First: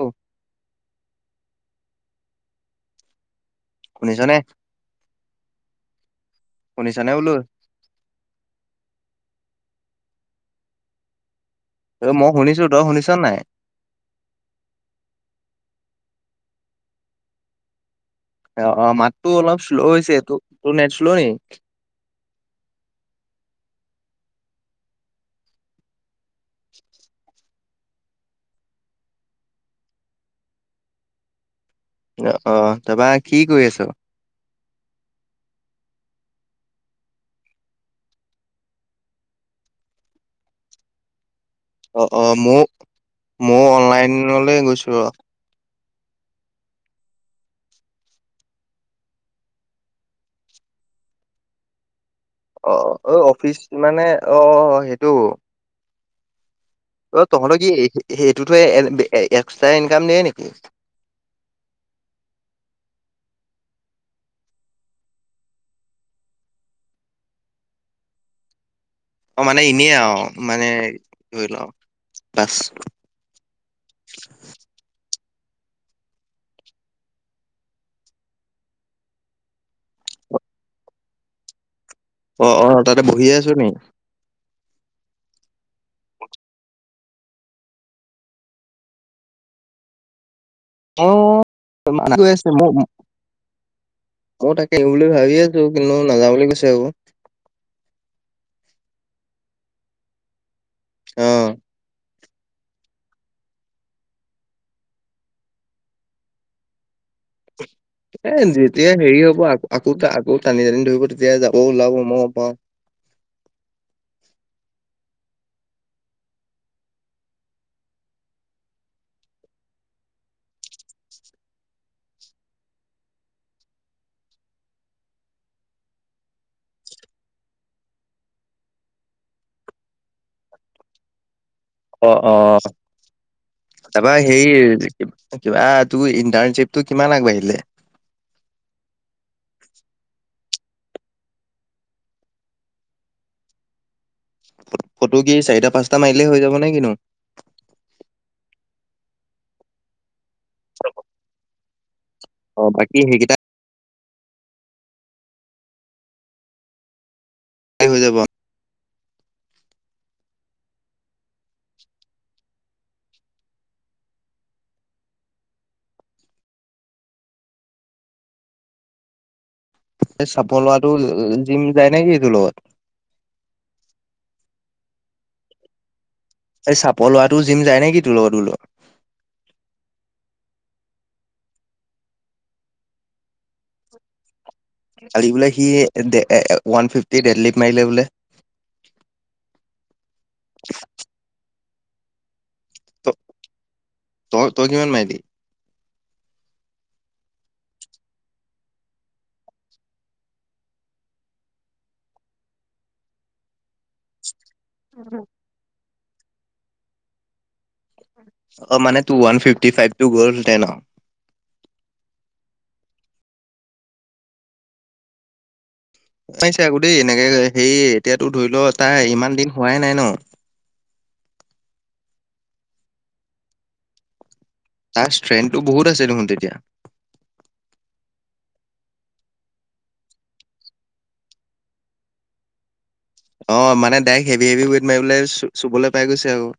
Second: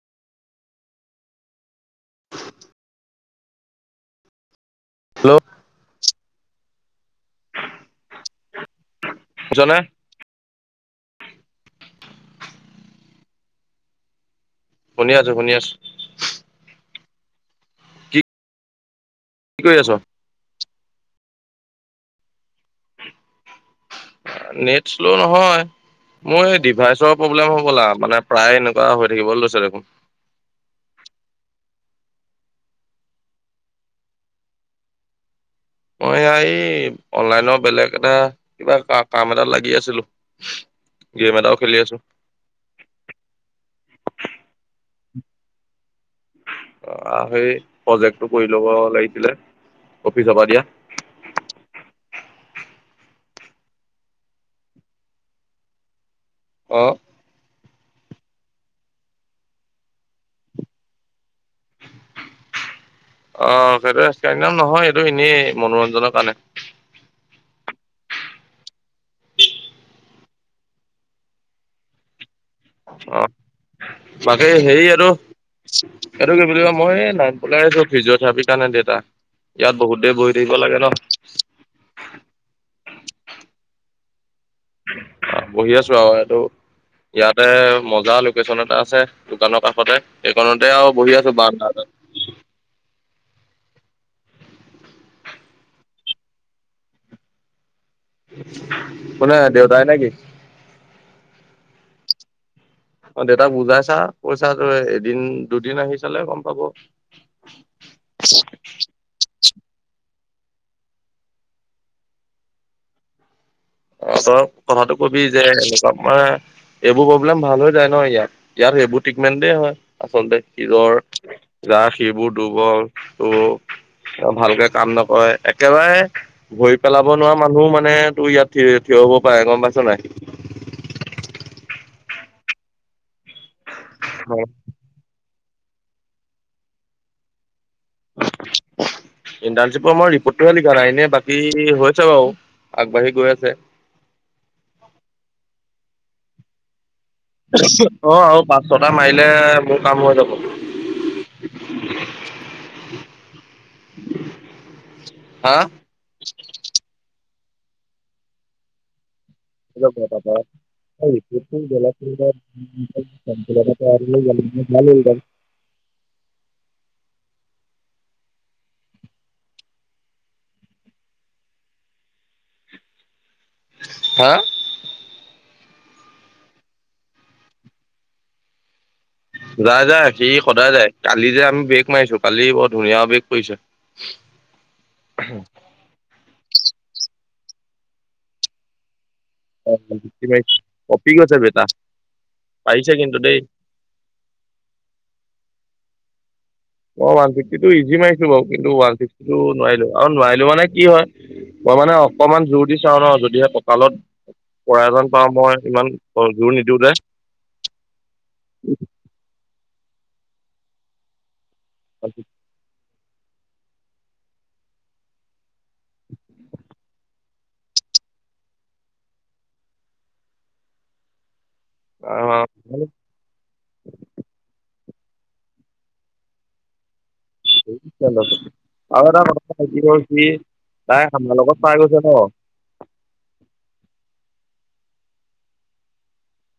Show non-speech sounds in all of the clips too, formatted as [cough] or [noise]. অ', শুনিছানে? হেল্ল', শুনিছানে উলো? [unintelligible] এ, মই শুনিছোঁ, তই শুনিছ নাই? শুনি আছোঁ, শুনি আছ অ', অ', মাতটো অলপ কি কৰি শ্ল' আছ? হৈছে, তো-তোৰ নেট শ্ল' নি? নেট শ্ল' নহয়। মোৰ এই ডিভাইচৰ প্ৰব্লেম হব'লা, মানে প্ৰায় এনেকুৱা হৈ থাকিব লৈছে দেখোন। অ', অ', তাৰপা কি কৰি আছ? মই এইয়া এই অনলাইনৰ বেলেগ এটা কিবা কাম এটাত লাগি আছিলো। গেম [unintelligible] অ', অ', মওঁ-মওঁ অনলাইনঅলে গৈছো ৰ' অ, আহ সেই প্ৰজেক্টটো কৰি ল'ব লাগিছিলে অফিচ পা দিয়া। অ অ অফিচ মানে অ সেইটো। অ' তহঁত কি সেইটোতো এক্সট্ৰা ইনকাম দিয়ে নেকি? আহ সেইটো নহয় এইটো এনেই মনোৰঞ্জনৰ কাৰণে। অ মানে এনেই আৰু মানে [unintelligible] অ বাকী হেই এটো এইটো কি বুলি কয় মই এই নাইনপলাই আছো ফিজিঅথেৰাপিৰ কাৰণে দেউতা। ইয়াত বহুত দেৰি বহি থাকিব লাগে ন। অ অ তাতে বহিয়ে আছ নি? বহি আছো আৰু এইটো ইয়াতে মজা লোকেশ্যন এটা আছে দোকানৰ কাষতে। সেইকণতে আৰু অ বহি আছো বাৰান্দাত। [unintelligible] মই তাকে আহো বুলি ভাবি আছো কিন্তু নাযওঁ বুলি কৈছে আৰু। কোনে দেউতায় নে কি? আহ অ দেউতাক বুজাইছা কৈছা এদিন দুদিন আহি চালে গম পাব। এ যেতিয়া হেৰি হব আকৌ আকৌ আকৌ টানি টানি ধৰিব তেতিয়া যাব ওলাব মই পাওঁ। অ তই কথাটো কবি যে এনেকুৱা [unintelligible] এইবোৰ প্ৰব্লেম ভাল হৈ যায় ন ইয়াত ইয়াত সেইবোৰ ট্ৰিটমেণ্টেই হয় আচলতে সিৰৰ যাৰ শিৰবোৰ দুৰ্বল ভালকে কাম নকৰে একেবাৰে ধৰি পেলাব নোৱাৰা মানুহো মানে তোৰ ইয়াত থিয় থিয় হ'ব পাৰে গম পাইছ নাই। অ অ তাৰপৰা হেৰি কিবা তোৰ ইণ্টাৰণশিপটো কিমান আগবাঢ়িলে? ইণ্টাৰশ্বিপৰ মই ৰিপৰ্টটোহে লিখা নাই, এনে বাকী হৈছে বাৰু আগবাঢ়ি গৈ আছে। ফটো কি চাৰিটা পাঁচটা মাৰিলে হৈ যাব নে কিনু? অ আৰু পাঁচ ছটা মাৰিলে মোৰ কাম হৈ যাব। [unintelligible] [inaudible] অ বাকী হেইকেইটা হা হৈ যাব। [inaudible] [inaudible] [inaudible] সেই চাপৰ লৰাটো জিম যায় নেকি তোৰ লগত। হা? এই চাপৰ লোৱাটো জিম যায় নেকি তোৰ লগত তোৰ লগত? যায় যায় সি সদায় যায় কালি যে আমি বেগ মাৰিছো কালি বৰ ধুনীয়া বেগ পৰিছে। [unintelligible] কালি বোলে সি ওৱান ফিফটি ডেডলিভ মাৰিলে বোলে? [unintelligible] কপি গছে বেটা। পাৰিছে ত কিন্তু দেই তই তই কিমান মাইলি? অ ওৱান ফিফটিটো ইজি মাৰিছো বাৰু কিন্তু ওৱান চিক্সটিটো নোৱাৰিলো আৰু নোৱাৰিলো মানে কি হয় মই মানে অকমান জোৰ দি চাওঁ ন যদিহে কঁকালত পৰাজন পাওঁ, মই ইমান জোৰ নিদিওঁতে অ', মানে টু ওৱান ফিফটি ফাইভটো গ'ল দে ন। হয়, পাইছে আকৌ দেই এনেকে সেই এতিয়াতো ধৰি ল তাই ইমান দিন হোৱাই নাই ন। অ', তাৰ ষ্ট্ৰেংটো বহুত আছে দেখোন তেতিয়া। [inaudible] তাই আমাৰ লগত পাই গৈছে ন? অ', মানে ডাইক হেভি হেভি ৱেইট মাৰিবলৈ চুবলৈ পাই গৈছে আকৌ।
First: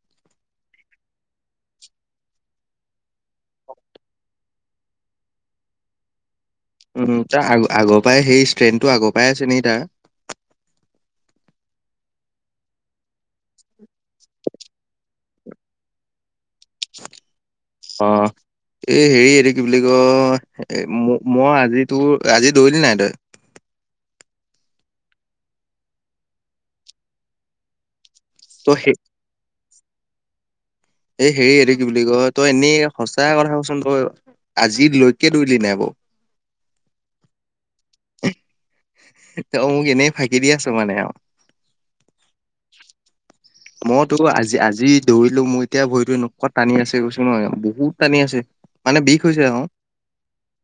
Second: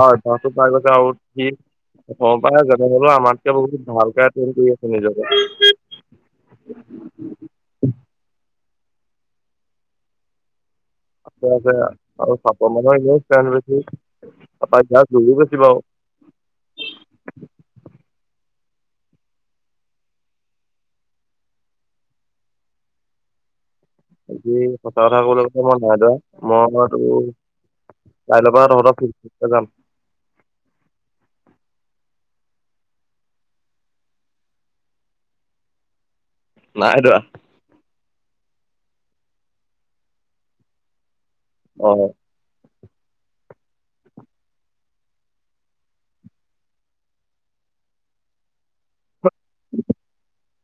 অ' [unintelligible] আৰু সি গম পাই যেনে হলেও আমাতকে বহুত ভালকে ট্ৰেইন কৰি আছে নিজকে। [inaudible] উম, তাৰ আগ আগৰ পৰাই সেই ষ্ট্ৰেন্থটো আগৰ পৰাই আছে নেকি তাৰ? আছে আছে আৰু চাপৰ মানুহ এনেও ষ্ট্ৰেংথ বেছি [unintelligible] [unintelligible] অ', এ হেৰি এইটো কি বুলি ক এ মই মই আজিতো আজি দৌৰিলি নাই তই? [inaudible] আজি সঁচা কথা কবলৈ গ'লে মই নাই দৰা মই মই তোৰ কাইলৈৰ পৰা তই সেই তহঁতৰ ফিল্ডটোতেই যাম। এই হেৰি সেটো কি বুলি কয় তই এনেই সঁচা কথা কচোন তই আজিলৈকে দৌৰিলি নাই বাৰু। নাই দৰা। ত' মোক এনেই ফাঁকি দি আছো আৰু। অ', মইতো আজি আজি দৌৰিলো মোৰ এতিয়া ভৰিতো এনেকুৱা টানি আছে কৈছো নহয় বহুত টানি আছে। মানে বিষ হৈছে আৰু।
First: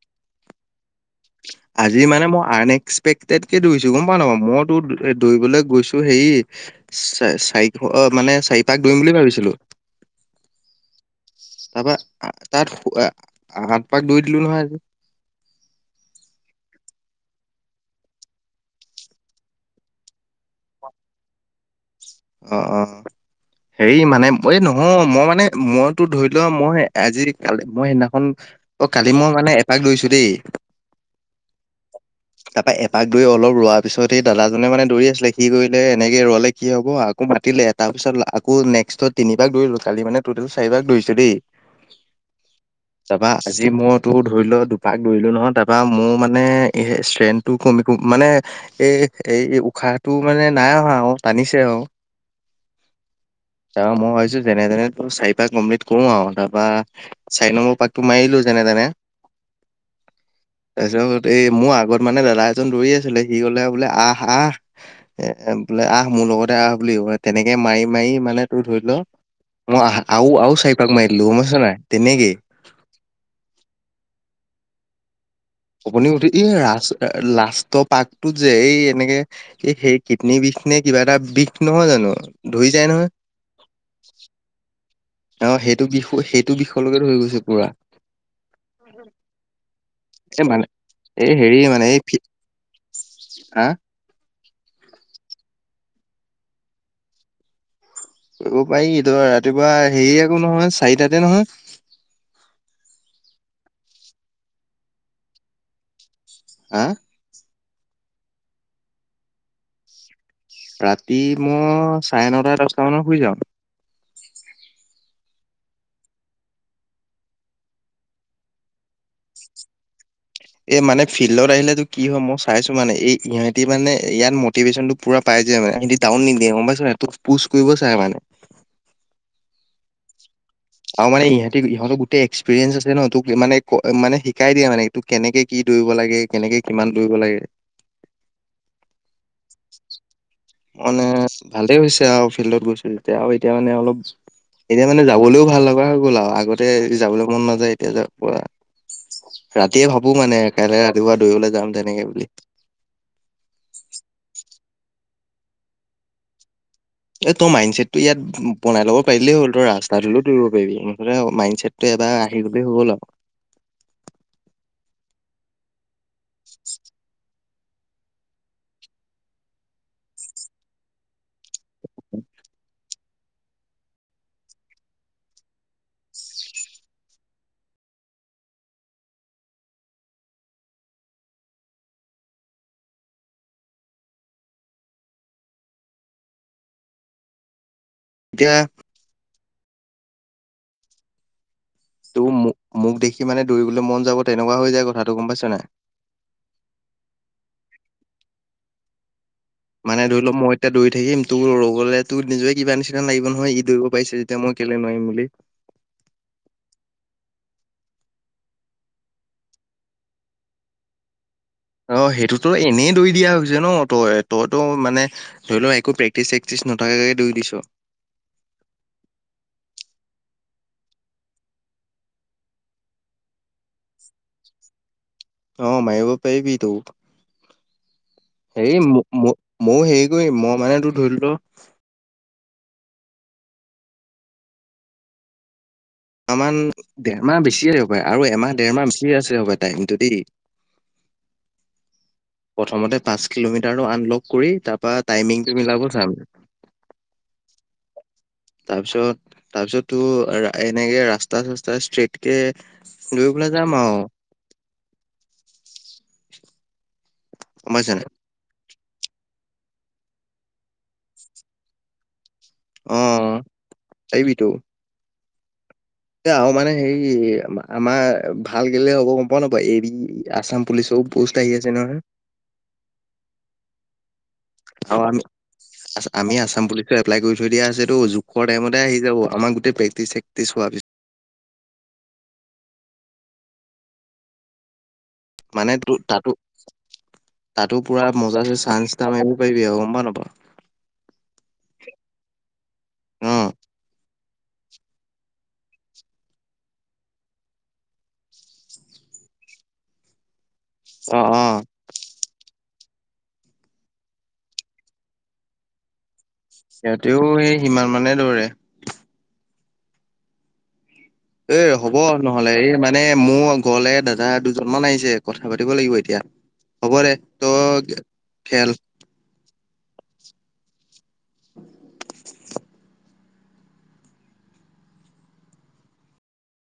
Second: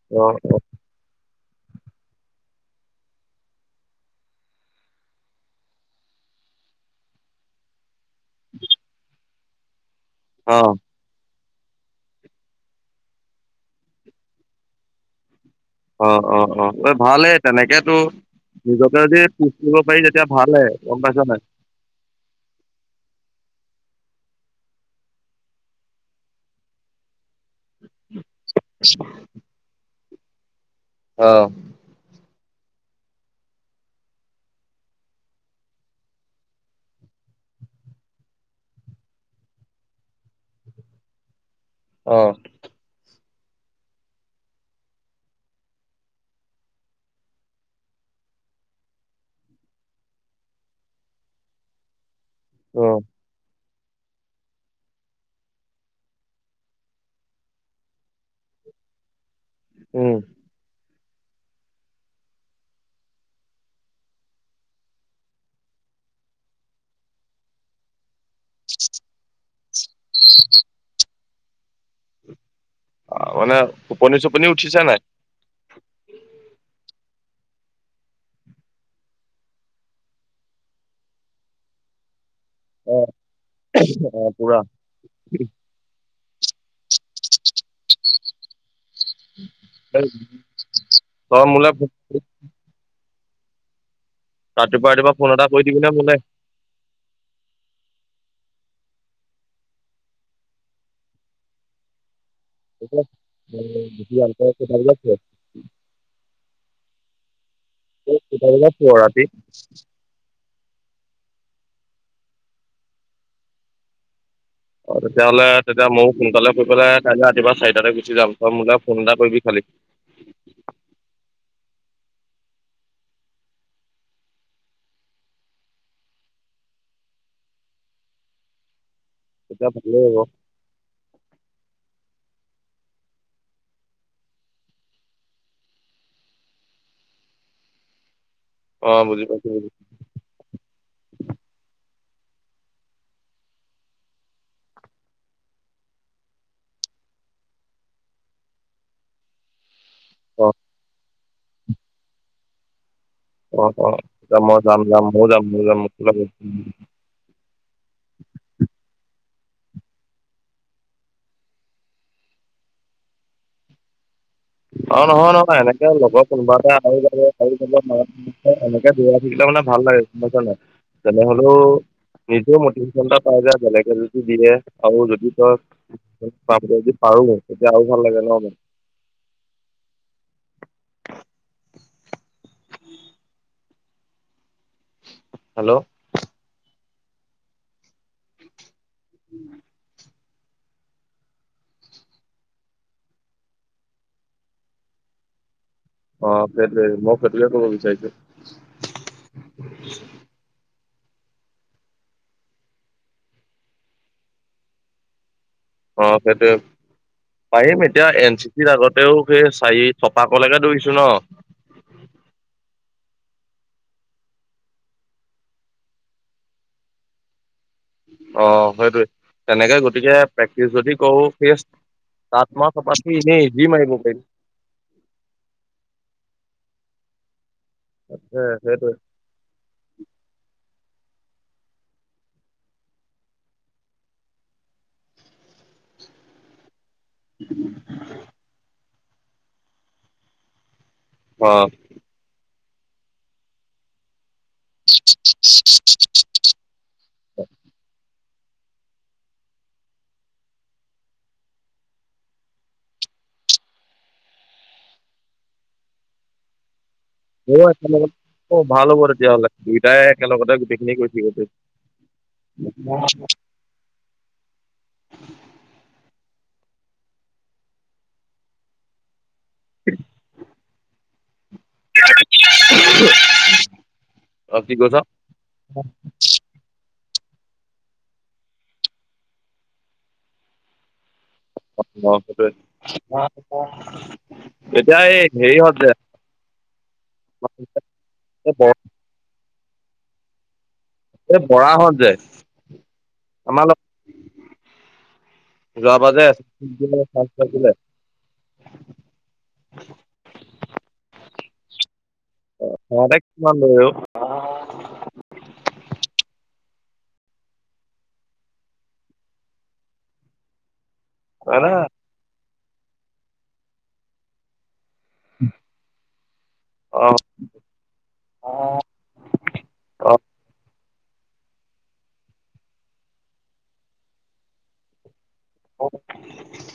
অ', [inaudible] আজি মানে মই আন এক্সপেক্টেড কে দৌৰিছো গম পা নাপ মইতো দৌৰিবলৈ গৈছো হেৰি চ চাৰি অ মানে চাৰিপাক দুৰিম বুলি ভাবিছিলো। অ', তাৰপা তাত হাত পাক দৈৰি দিলো নহয় আজি। অ', অ', অ', ভালেই তেনেকেতো নিজকে যদি পুশ কৰিব পাৰি তেতিয়া ভালেই। গম পাইছোঁ নাই? অ', অ', হেৰি মানে এই নহয় মই মানে মইতো ধৰি লোৱা মই আজি কালি মই সেইদিনাখন অ কালি মই মানে এপাক দৰিছো দেই অহ। তাৰপা এপাক দৌৰি অলপ ৰোৱাৰ পিছত সেই দাদাজনে মানে দৌৰি আছিলে সি কৰিলে এনেকে ৰলে কি হব অ আকৌ মাতিলে তাৰপিছত আকৌ নেক্সটত তিনিপাক দৌৰিলো কালি মানে টোটেল চাৰিপাক দৌৰিছোঁ দেই। অহ। তাৰপা আজি মইতো ধৰি লোৱা দুপাক দৌৰিলো নহয় তাৰপা মোৰ মানে ষ্ট্ৰেনটো কমি কমি মানে এই এই উশাহটো মানে নাই অহা আৰু টানিছে আৰু। অ', তাৰ মই ভাবিছো যেনে তেনে ত চাৰি পাক কমপ্লিট কৰো আৰু তাৰপৰা চাৰি নম্বৰ পাকটো মাৰিলো যে যেনে-তেনে। উম, তাৰপিছত এই মোৰ আগত মানে দাদা এজন দৌৰি আছিলে সি গলে বোলে আহ আহ এ আহ মোৰ লগতে আহ বুলি ক তেনেকে মাৰি মাৰি মানে টোৰ ধৰি ল মই অহ আৰু চাৰিপাক মাৰি দিলো গম পাইছ নে নাই তেনেকেই। অ মানে টোপনি চুপনি উঠিছে নাই? উপনি উঠ এই ৰা লাষ্ট পাকটো যে এই এনেকে এই সেই কিডনী বিষ বিষ নে কিবা এটা বিষ নহয় জানো ধৰি যায় নহয়। অ' অ পুৰা। অ সেইটো বিষ সেইটো বিষলৈকে ধৰি গৈছে পুৰা। এই মানে এই তই হেৰি মোলে ফো- মানে এই আ ৰাতিপুৱা ৰাতিপুৱা ফোন এটা কৰি দিবিনে মোলে। কৰিব পাৰিটো ৰাতিপুৱা হেৰি একো নহয় চাৰিটাতে নহয়। [unintelligible] হা কেইটা বজাত শুৱ ৰাতি? ৰাতি মই চাৰে নটা দচটা মানত শুই যাওঁ। অ তেতিয়াহ'লে তেতিয়া ময়ো সোনকালে শুই পেলাই কাইলৈ ৰাতিপুৱা চাৰিটাতে গুচি যাম তই মোলৈ ফোন এটা কৰিবি খালি। এই মানে ফিল্ডত আহিলেতো কি হয় মই চাইছো মানে এই ইহঁতি মানে ইয়াত মটিভেশ্যনটো পুৰা পাই যায় মানে সিহঁতি টাও নিদিয়ে গম পাইছ নাই? তোক পুচ কৰিব চাই মানে। তেতিয়া ভালেই হব। তো এক্সপিৰিয়েঞ্চ আছে ন তোক মানে ক মানে শিকাই দিয়ে মানে তোক কেনেকে কি দৌৰিব লাগে কেনেকে কিমান দৌৰিব লাগে। অ' বুজি পাইছো বুজি মানে ভালেই হৈছে আৰু ফিল্ডত গৈছো যেতিয়া আৰু এতিয়া মানে অলপ এতিয়া মানে যাবলৈও ভাল লগা হৈ গ'ল আৰু আগতে যাবলৈ মন নাযায় এতিয়া যা পূৰা ৰাতিয়ে ভাবো মানে অ' কাইলে ৰাতিপুৱা দৌৰিবলৈ যাম তেনেকে বুলি। অ অ যাম মই যাম যাম ম যাম ম যাম। এই তই মাইণ্ড ছেটটো ইয়াত বনাই ল'ব পাৰিলেই হ'ল তই ৰাস্তাট হলেও দৌৰিব পাৰিবি মুঠতে মাইণ্ড ছেটটো এবাৰ আহি গলে হল আৰু। অ নহয় নহয় এনেকে লগৰ কোনোবা এটা [unintelligible] [unintelligible] থাকিলে মানে ভাল লাগে নাইছ নাই তেনেহলেও নিজে মটিভেশ্যন এটা পাই যে বেলেগে যদি দিয়ে আৰু যদি তই [unintelligible] আৰু তেতিয়া আৰু ভাল লাগে ন। উ হেল্ল' এতিয়া উম। তোৰ মোক মোক দেখি মানে দৌৰিবলৈ মন যাব তেনেকুৱা হৈ যায় কথাটো গ'ম পাইছ নাই। অ' সে মই সেইটো ক'ব বিচাৰিছো। মানে ধৰি লওঁক, মই এতিয়া দৌৰি থাকিম তোৰ ৰলে তোৰ নিজে কিবা নিচিনা লাগিব নহয়, ই দৌৰিব পাৰিছে যেতিয়া মই কেলে নোৱাৰিম বুলি অ' সেটো পাৰিম এতিয়া এন চি চিৰ আগতেও সেই চাৰি চপাকলৈকে দৌৰিছো ন। অ' সেইটোতো এনেই দৌৰি দিয়া হৈছে ন তই তইতো মানে ধৰি লওঁ একো প্ৰেক্টিচ চেক্টিচ নাই। নথাকাকে দৌৰি দিছো। অ সেইটোৱে তেনেকে গতিকে প্ৰেক্টিচ যদি কৰো সেই [unintelligible] এনেই ইজি মাৰিব পাৰিম। অ মাৰিব পৰিবিটো। এ হেৰি সেইটোৱে ম মই হেৰি কৰিম মই মানে তোৰ ধৰি ল এমাহমান দেৰমাহ বেছিয়ে দিব পাৰে আৰু এমাহ ডেৰমাহ ঠিক আছে হ'বা টাইমটো দেই। অহ। প্ৰথমতে পাঁচ কিলোমিটাৰ আনলক কৰি তাৰপ টাইমিংটো মিলাব চাম। তাৰপিছত তাৰপিছত তোৰ এনেকে ৰাস্তা চস্তা ষ্ট্ৰেইটকে দুই যাম আৰু অ' গম পাইছা একেলগ নাই? অ' ভাল হ'ব তেতিয়াহলে দুইটাই একেলগতে গোটেইখিনি কৰি [unintelligible] অ' পাৰিবিটো। আৰু মানে হেৰি আমাৰ ভাল গেলে হ'ব। হ'ব ৰবা এই আছাম পুলিচও পোষ্ট আহি আছে নহয়। কি কৈছ অ' আমি, আমি আছাম পুলিচ এপ্লেলাই কৰি থৈ দিয়া আছে জোখৰ টাইমতে আহি যাব আমাৰ গোটে প্ৰেক্টিচ চেকটি হোৱাৰ পিছত অ' [unintelligible] মানে হেৰিহঁত যে ত তাতো তাতো পুৰা মজা এই বৰ চানান্স এটা [unintelligible] অ' গ'ম পাওঁ নে নাপাওঁ। এই বৰাহত যে অ', [unintelligible] যোৱা বা যে [unintelligible] অ' অ' [unintelligible] সিহঁতেও সেই সিমান মানে দৌৰে। হয় এ না হ'ব নহ'লে এই মানে মোৰ ঘৰলে দাদা দুজনমান আহিছে। যে কথা পাতিব লাগিব এতিয়া হ'ব অ দে তই খেল। অ' [unintelligible] অ'